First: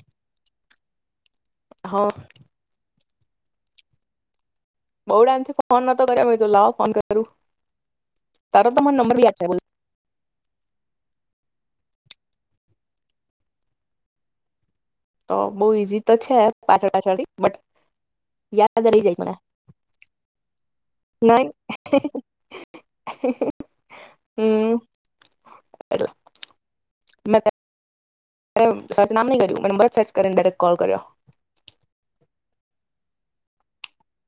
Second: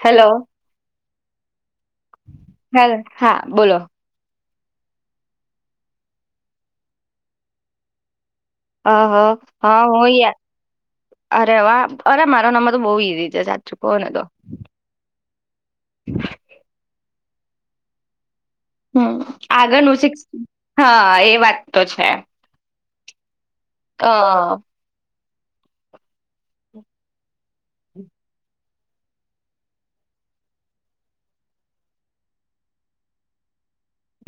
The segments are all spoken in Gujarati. હેલો હા હેલ હા બોલો. બઉ ટમ થી ફોન નતો કર્યા તો લાવ ફોન કરું. તારો તો હ મને હ નંબર બી યાદ છે બોલ હા હું યાર. અરે વા અરે મારો નામર તો બહુ ઈઝી છે સાચચું કહો ને તો તો બઉુ ઈઝી તો છે પાછળ પાછળ બટ યાદ રહી હમ જાય મને આગળનું શિક્ષ હા એ નહીં વાત તો છે હ હમ [inaudible] સચ નામ નહી કર્યું મને બ સર્ચ કરીને ડાયરેક્ટ કોલ કર્યો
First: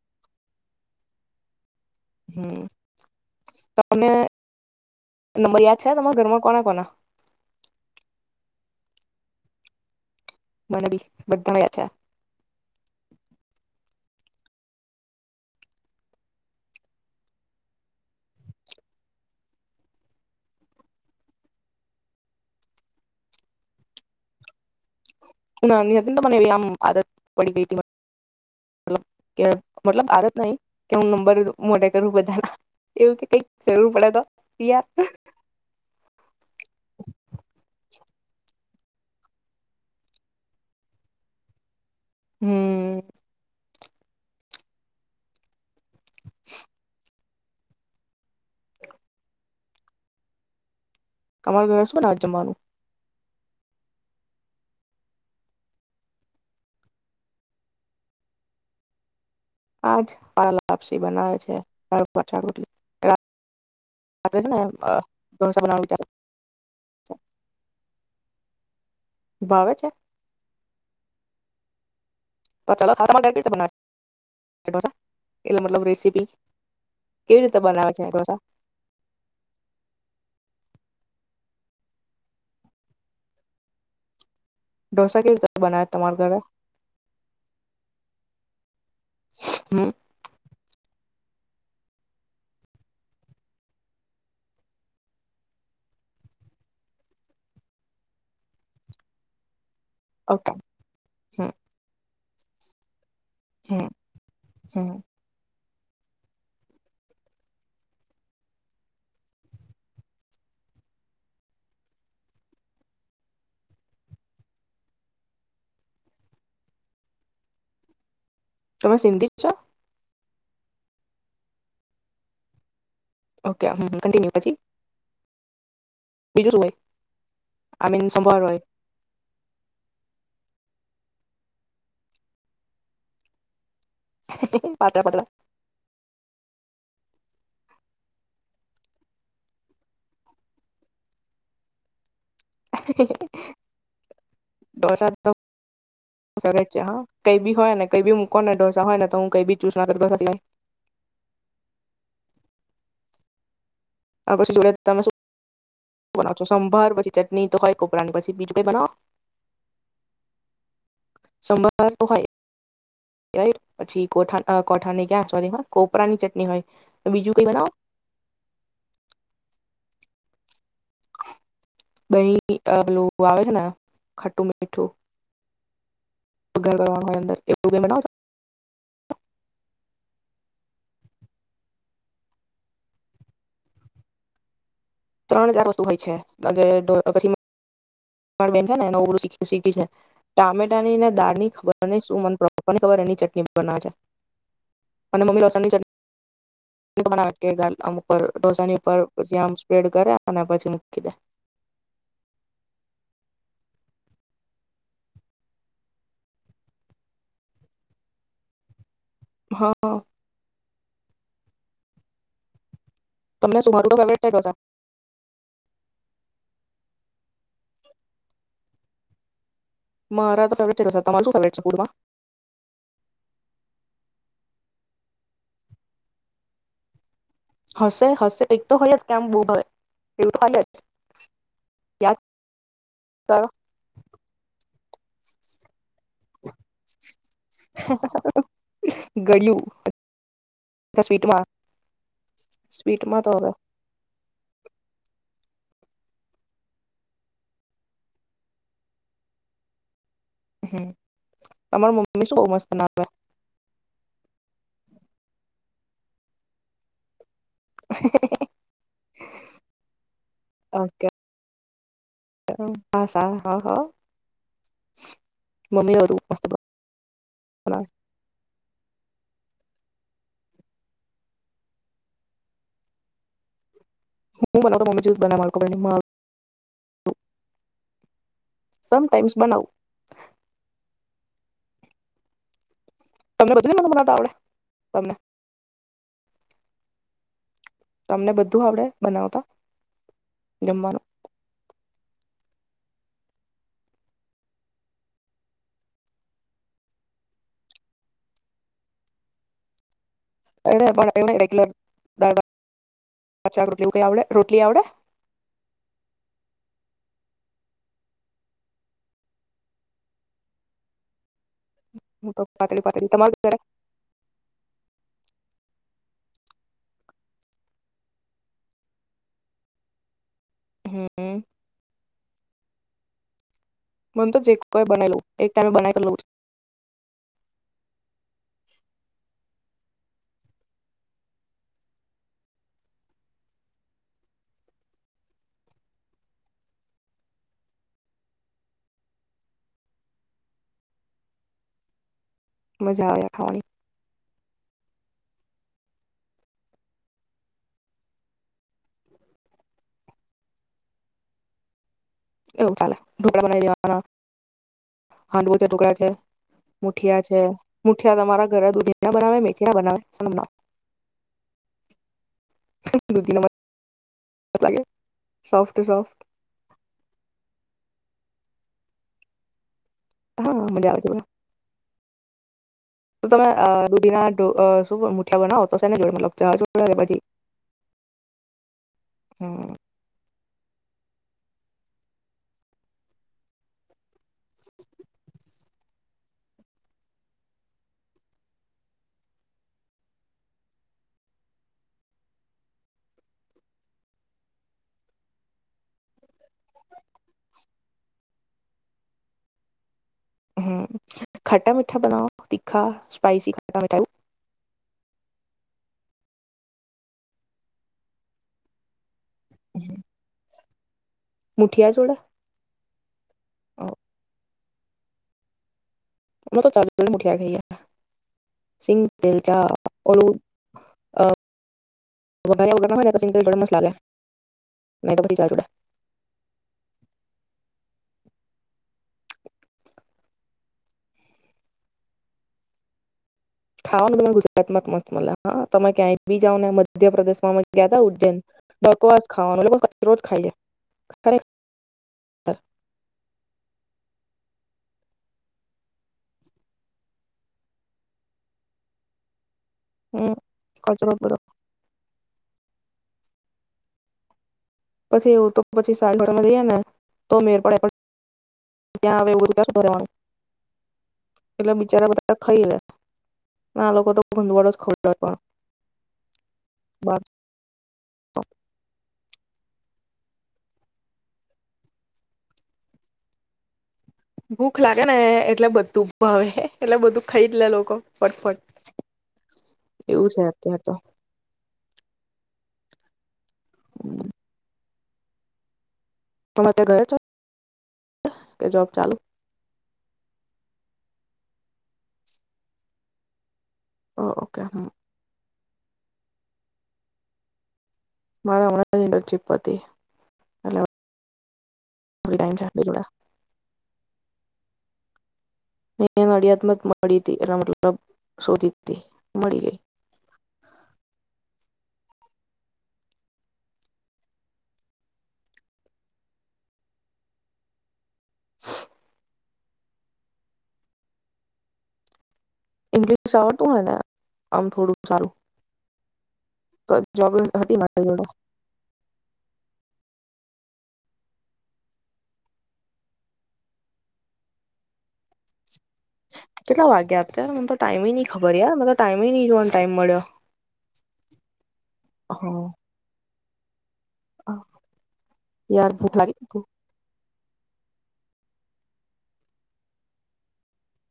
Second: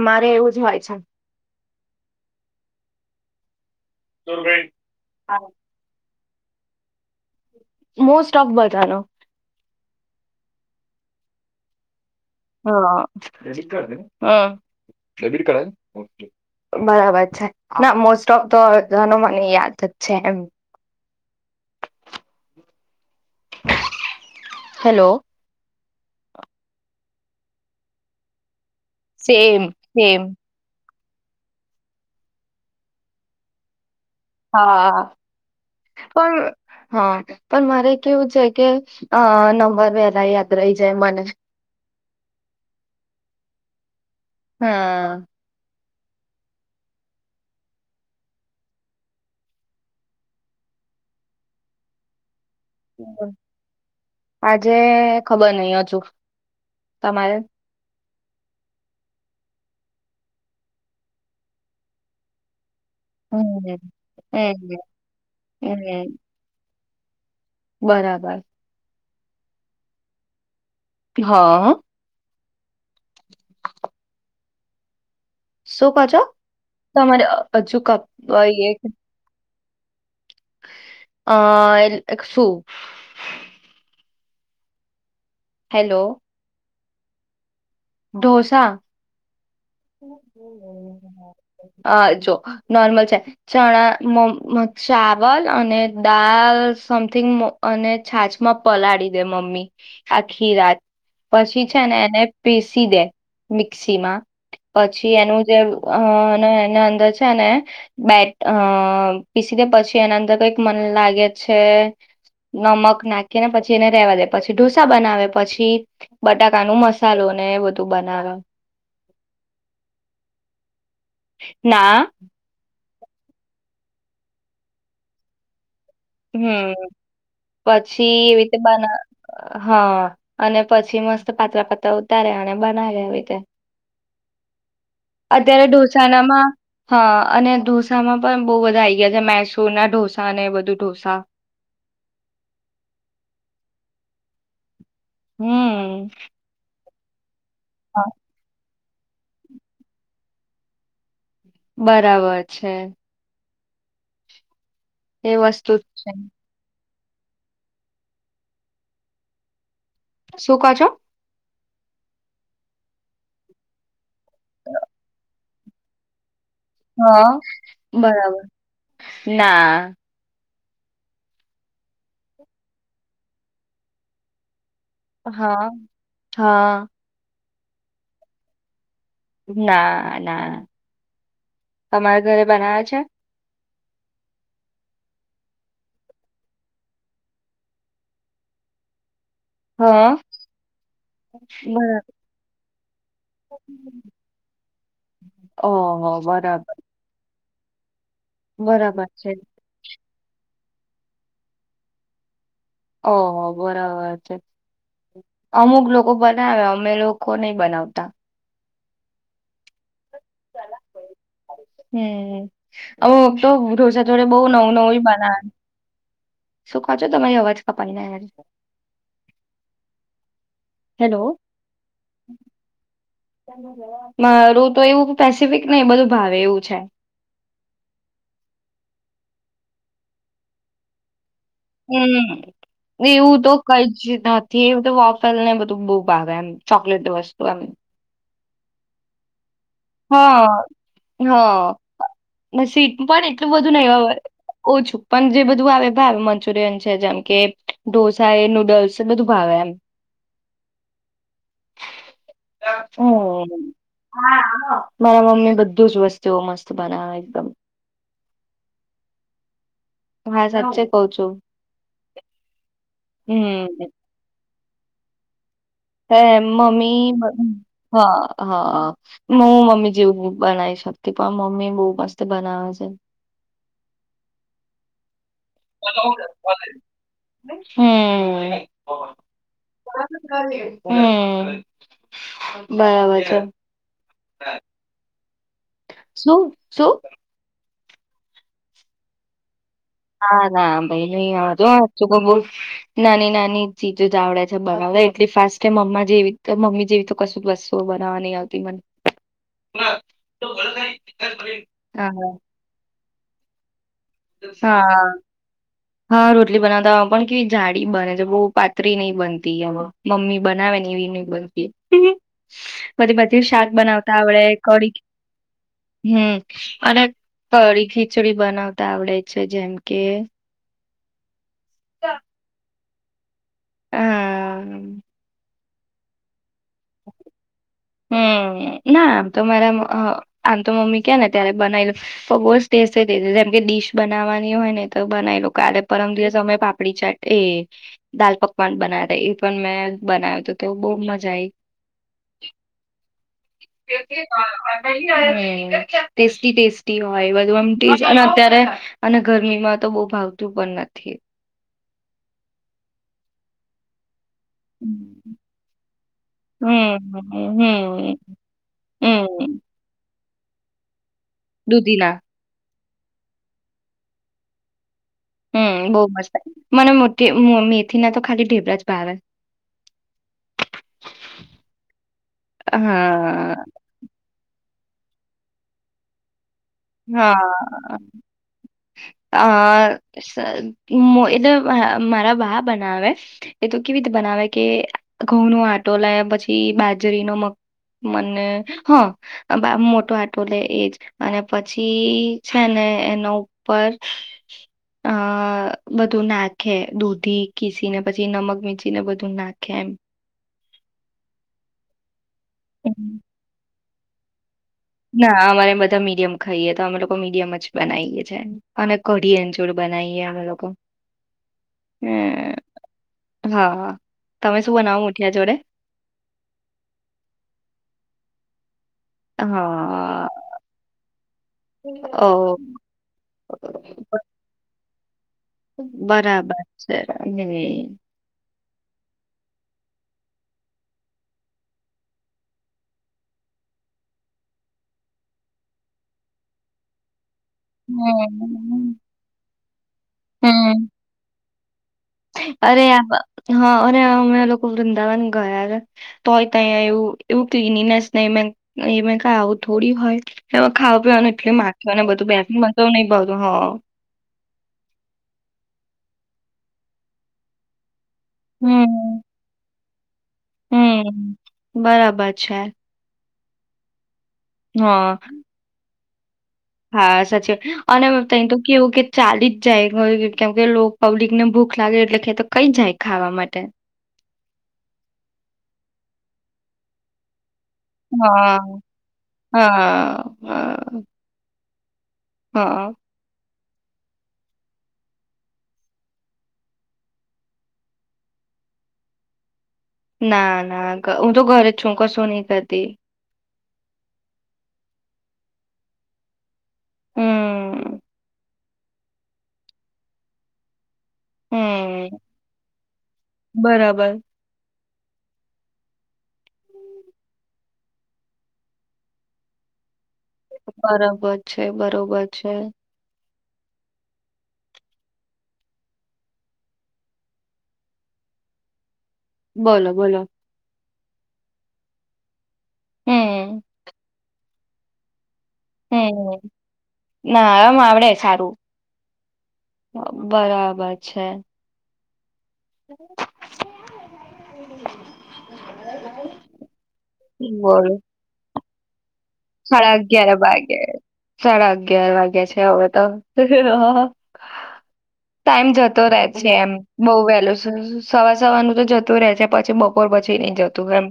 મારે એવું જ હોય છે. હમ અને નંબર યાદ છે તમારા ઘરમાં કોના કોના મોસ્ટ ઓફ બધનો મને બી બદ મયા છે હાટ બરાબર છે ના મોસ્ટ ઓફ તો મને યાદ જ છે એમ હેલો ત મનેવ્યામ આદત પડી ગઈ મતલબ કે સેમ મતલબ સેમ આરત નહી કે હું નંબર મોટા કરું બધા એવું કે કઈક જરૂર પડે તો યાર હા પણ હા પણ મારે કેવું છે કે અ નંબર વેલા યાદ રહી જાય મને હમ હા [inaudible] તમાર ઘર છું ને આજ જમવાનું આજે ખબર નઈ હજુ તમારે આાજ પાલાપસી બનાવે છે પાછાટલી રા હમ છે ને હમ બના [inaudible] હમ બરાબર વાવે છે હા તો ચાલ ખારા માટે શું કજો તમાને કેવી રીતે હજુ ક બનાવે છે ઢોસા એક આ સુું ડોસા કેવ બનાય તમારે ઘરે ડોસા હમ હ જો નોર્મલ છે ચણા ચાવલ અને દાળ સમથિંગ અને છાછમાં પલાળી દે મમ્મી ઓકે આખી રાત હમ પછી છે ને એને પિશી દે હમ મિક્સી માં હમ પછી એનું જે અ એના અંદર છે ને, બેટ અ પીસી દે પછી એના અંદર કઈક મન લાગે છે, નમક નાખીને પછી એને રેવા દે પછી ઢોસા બનાવે પછી બટાકાનું મસ ચાલો ને એ બધું બનાવે. તમે સિંધી છો ના. ઓકે કિન્ય હમ, આઈ મીન પછી એ સંભાર રીતે હોય બના હા. અને પછી મસ્ત પાતળા પાત્રા ઉતારે અને બનાવે આવીવી રીતે. પાતળા પાતળા અત્યારે ઢોસાનામાં હા અને ઢોસામાં પણ બહુ બધા આ આવી ગયા છે મસૂર ના ઢોસા અને બધું ઢોસા. હા. [unintelligible] દોસાટ હમ છે હા. કઈ ભી હો ને હા, કઈ મકો નને દોર હોય ને તો હું કઈ બી ચુસ ના કર બરાબર છે. આ પછી જોડે તમે શું એ વસ્તુ જ છે. બનાવ છો સંભાર પછી ચટણી તો હોય કોપરા ની પછી બીજ ભઈ બનાવો. શું કાચો? સંભર તો હોય, રાઈટ પછી કોઠા કોઠાની ક્યા સોરી હ કોપરા ની ચટણી હોય. હા, બીજું કઈ બનાવો બરાબર, ના. દહી આવે છે ને, ખટ્ટ. હા, વઘાર હા. કરવાનું [unintelligible] ના ના, તમારા ઘરે બનાવે છે? ત્રણ હજાર વસ્તુ હોય છે, પછી મળ બે નવું શી શીખી છે, હા ટામેટાનીને દાળ ની ખબર ને બરાબર શું મ [unintelligible] ખબર એની ચટણી બનાવે છે, અને મમ્મી લસણની ચટ ઓહો બરાબર વામક [unintelligible] ઉપ ડોસાની બરાબર છે ઉપરમ સ્પ્રેડ અને પછી મૂકી દે. ઓ બરાબર છે, અમુક લોકો બનાવે અમે લોકો નહી બનાવતા. હ. હમ્મ. હ તો તમને શું મારું રઢોસા ફેવરેટ જોડે છે બઉ ઢોસા નવું નવું બનાશું. તમારી અવાજ કપાઈ ને મારા તો [unintelligible] મારું તો એવું પેસિફિક ને એ બધું ભાવે એવું છે. હશે હશે એક તો હોય જ કેમ બો ભાવે એવું હોય જ. યાદ હમ્મ એવું કરો તો કઈ જ નથી. તો વોફલ ને‌ બધું બો ભાવે‌ એમ‌ ચોકલેટ વસ્તુ એમ. ગડીયુ હ હ સ્વીટ સ્વીટમાં પણ તો હવે એટલું બધું ન ઓછું પણ જે બધું બધું આવે ભાવ મંચુરિયન છે, જેમ કે ઢોસા, એ નુડલ્સ, બધું ભાવે એમ. હમ્મ તમાર મમ્મી શું બહુ મસ્ત બનાવે? હમ. મારા મમ્મી બધું જ વસ્તવો મસ્ત બનાવે એકદમ. હા સાચ્ચે કઉ બનાવે છું હા સા હા હમ્મ હા મમ્મી હે બધું મસ્ત મમ્મી બનાવે હા હા હ મમ્મી મમ્મી જેવું બનાવી શકતી પણ મમ્મી બહુ મસ્ત બનાવે છે. હું બનાવતો મમ્મી જેવું બને મારું તો હમ્મ સમટાઈમ્સ બનાવું હમ્મ તમને બધી બનાવતા આવડે તમેં શું શું? તમને બધું આવડે બનાવતા ના ના જમવાનું ભઈ નઈ જો હાચુ કો બો નાની નાની ચીજો જ આવડે છે. બનાવતાં એટલી ફાસ્ટ મમ્મી જેવી મમ્મી જેવી તો કશું વસ્તુ બનાવા ન આવતી મને. અરે‌ પણ [unintelligible] ‌‌ દાળ ભાત અચ્છા હા હા રોટલી બનાતા પણ કે જાડી બને છે. બહુ પાતળી નહીં બનતી મમ્મી બનાવે ને એવી નહ બ હું તો પાતળી પાતળી મને તમારે બધી ઘરે શાક બનાવતા આવડે કડી હમ્મ અને કઢી ખીચડી બનાવતા આવડે છે જેમ કે હમ્મ મન તો જ હા કઈ બનેલું એક [unintelligible] [inaudible] હમ ના આમ તો મારા આમ તો મમ્મી કે ને ત્યારે બનાવી લોગ જ ટેસે જેમ કે ડડીશ બનાવવાની હોય ને તો બનાવી લો કાલે પરમ દિવસ અમે પાપડી ચાટ એ દાલ પકવાન બનાવે એ પણ મેં બનાવ્યું તો તે બહુ મજા આવી મજા આવ્યા [inaudible] હ ટેસ્ટી ટેસ્ટી હોય બધુંમ અને અત્યારે અને ગરમી માં તો બહુ ભાવતું પણ નથી એવું ચાલે ઢોકડાે બનાવી દે વાના હમ હાંડવો છે ટુકડા છે મુઠિયા છે હમ હમ મુઠિયા તમારા ઘરે દૂધી ના બનાવે હમ મેથીયા બનાવે સુુંના દુધીના દધના માટે ક લાગે હમ બહુ સોફ્ટ મસ્ત મને મુઠ થી ના તો ખાલી ઢેબરા જ ભાવે હા મજા આવે છે. તો તમે હા દુધીના ઠો મુઠ્યા બનાવ હો તો સેને જોડે મતલબ ચા જોડે કે પછી હમ હા હ એટલે મારા બા બનાવે એ તો કેવી રીતે બનાવે કે ઘઉં નો આટો લે પછી બાજરીનો મ મને હ મોટો આટો લે એજ અને પછી છે ને એનો ઉપર અ બધું નાક ખે દૂધી કીસી ને પછી નમક મ ને બધું નાખે એમ હમ ખટા મીઠા બનાવ તીખા હમ. સ્પાઈસી ખ મે ટું ના અમારે બધા મીડિયમ ખાઈએ તો અમે લોકો મીડિયમ જ બનાવીએ છ છે અને કઢી અંચૂળ એવું બનાવીએ અ લોકો મુઠિયા જોડે હમ હા તમે શું બનાવું ઉઠ્યા જોડે ઉ તો ચાલલ મુઠ્યા ગઈ હ સિંગતેલ ચા હા ઓલું ઓ અર સિંગતેલ બડ મસા લાગે મે બરાબર છે. ત થાવ ને તમે ગુજરાત માં મસ્ત મ હા તમે ક્યાંય બી જઓ ને મધ્યપ્રદેશ અમે ગયાતા ઉજ્જૈન હમ બકવાસ ખાવાનું એ લોકો રોજ ખાઈએ હમ. ખરેખર અરે આહ હ અરે અમે લોક વૃંદાવન ગયા તોય તાય એવું એવું ક્લીનીનેસ ને એ મે ક ને એ મે કે આવ થોડી હોય હમ એ ખાવા કચરો પીવાનું બધો એટલે માખી અને બધું બેથલી હોય. તો નહી ભાવતુ હ. પછી એવું તો પછી સારી હોટલમાં જઈએ, ને તો મેર પડે પડ હમ ત્યાં અને એવું બધું કરવા રેવાનુ. હમ બરાબર છે. ના આ લોકો તો ભનવળ જ હા ખરાબ પણ. બાર હા સાચીત, અને તય તો કેવું કે ચાલી જાય મને બી કેમ કે લોક પબ્લિકને ભૂખ લાગે એટલે એ તો ખઈ જાય ખાવા માટે. ભૂખ લાગે ને એટલે બધું ભાવે એટલે બધું ખાઈ જ લે લોકો હા ફટફટ હા એવું છે અત્યારે તો હા. હા. [inaudible] તમે તે ગયો છો, કે જોબ ચાલુ. ના ના ઘ હું તો ઘરે જ છું કશું નહી કરતી. ઓ ઓકે હ. હમ. મારા માટે જ એ ટ્રીપ હતી, એટલે અવે હમ, બરાબર. નડિયાત્મક મળી હતી એના મતલબ શોધી હતી મળી ગઈ. બરોબર છે બરોબર છે. [inaudible] બોલો બોલો. ઈગ્લિશ હમ આવડતું અહે ને? આમ થોડુંક સારું. હમ, તો જોબ ના હતી આમ મારી આવડે જોડે સારું, બરાબ બ છે. [inaudible] કેટલા વાગ્યા અત્યારે મને તો બોલો ટાઈમ બી નય ખબર યાર? મને તો ટાઈમ નહી જોવાનો સાડા ટાઈમ મળ્યો અગિયાર વાગે સાડા અગિયાર વાગે છે હા હવે તો. હી હી હ હ [unintelligible] ટાઈમ યાર જતો ભૂખ રહેે છે લાગી એમ બહ વહેલું. સવા સવારનું તો જતું રે છે પછી બપોર પછી નઈ જતું એમ.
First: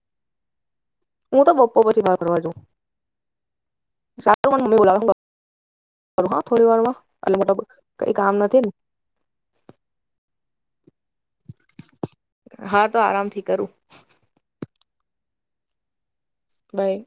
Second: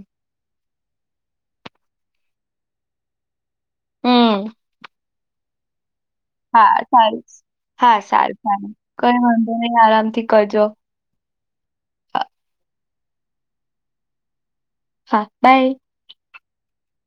હું તો બપો પછી બાર ફડવા જઉ. હમ શારું મમી બલા [unintelligible] હા સારું એટલે મતલબ હા કઈ કામ સારું નથી સારું ને કઈ વાંધો નહી આરામથી કરજો. હા તો આરામથી કરું. હા બાય. બાય.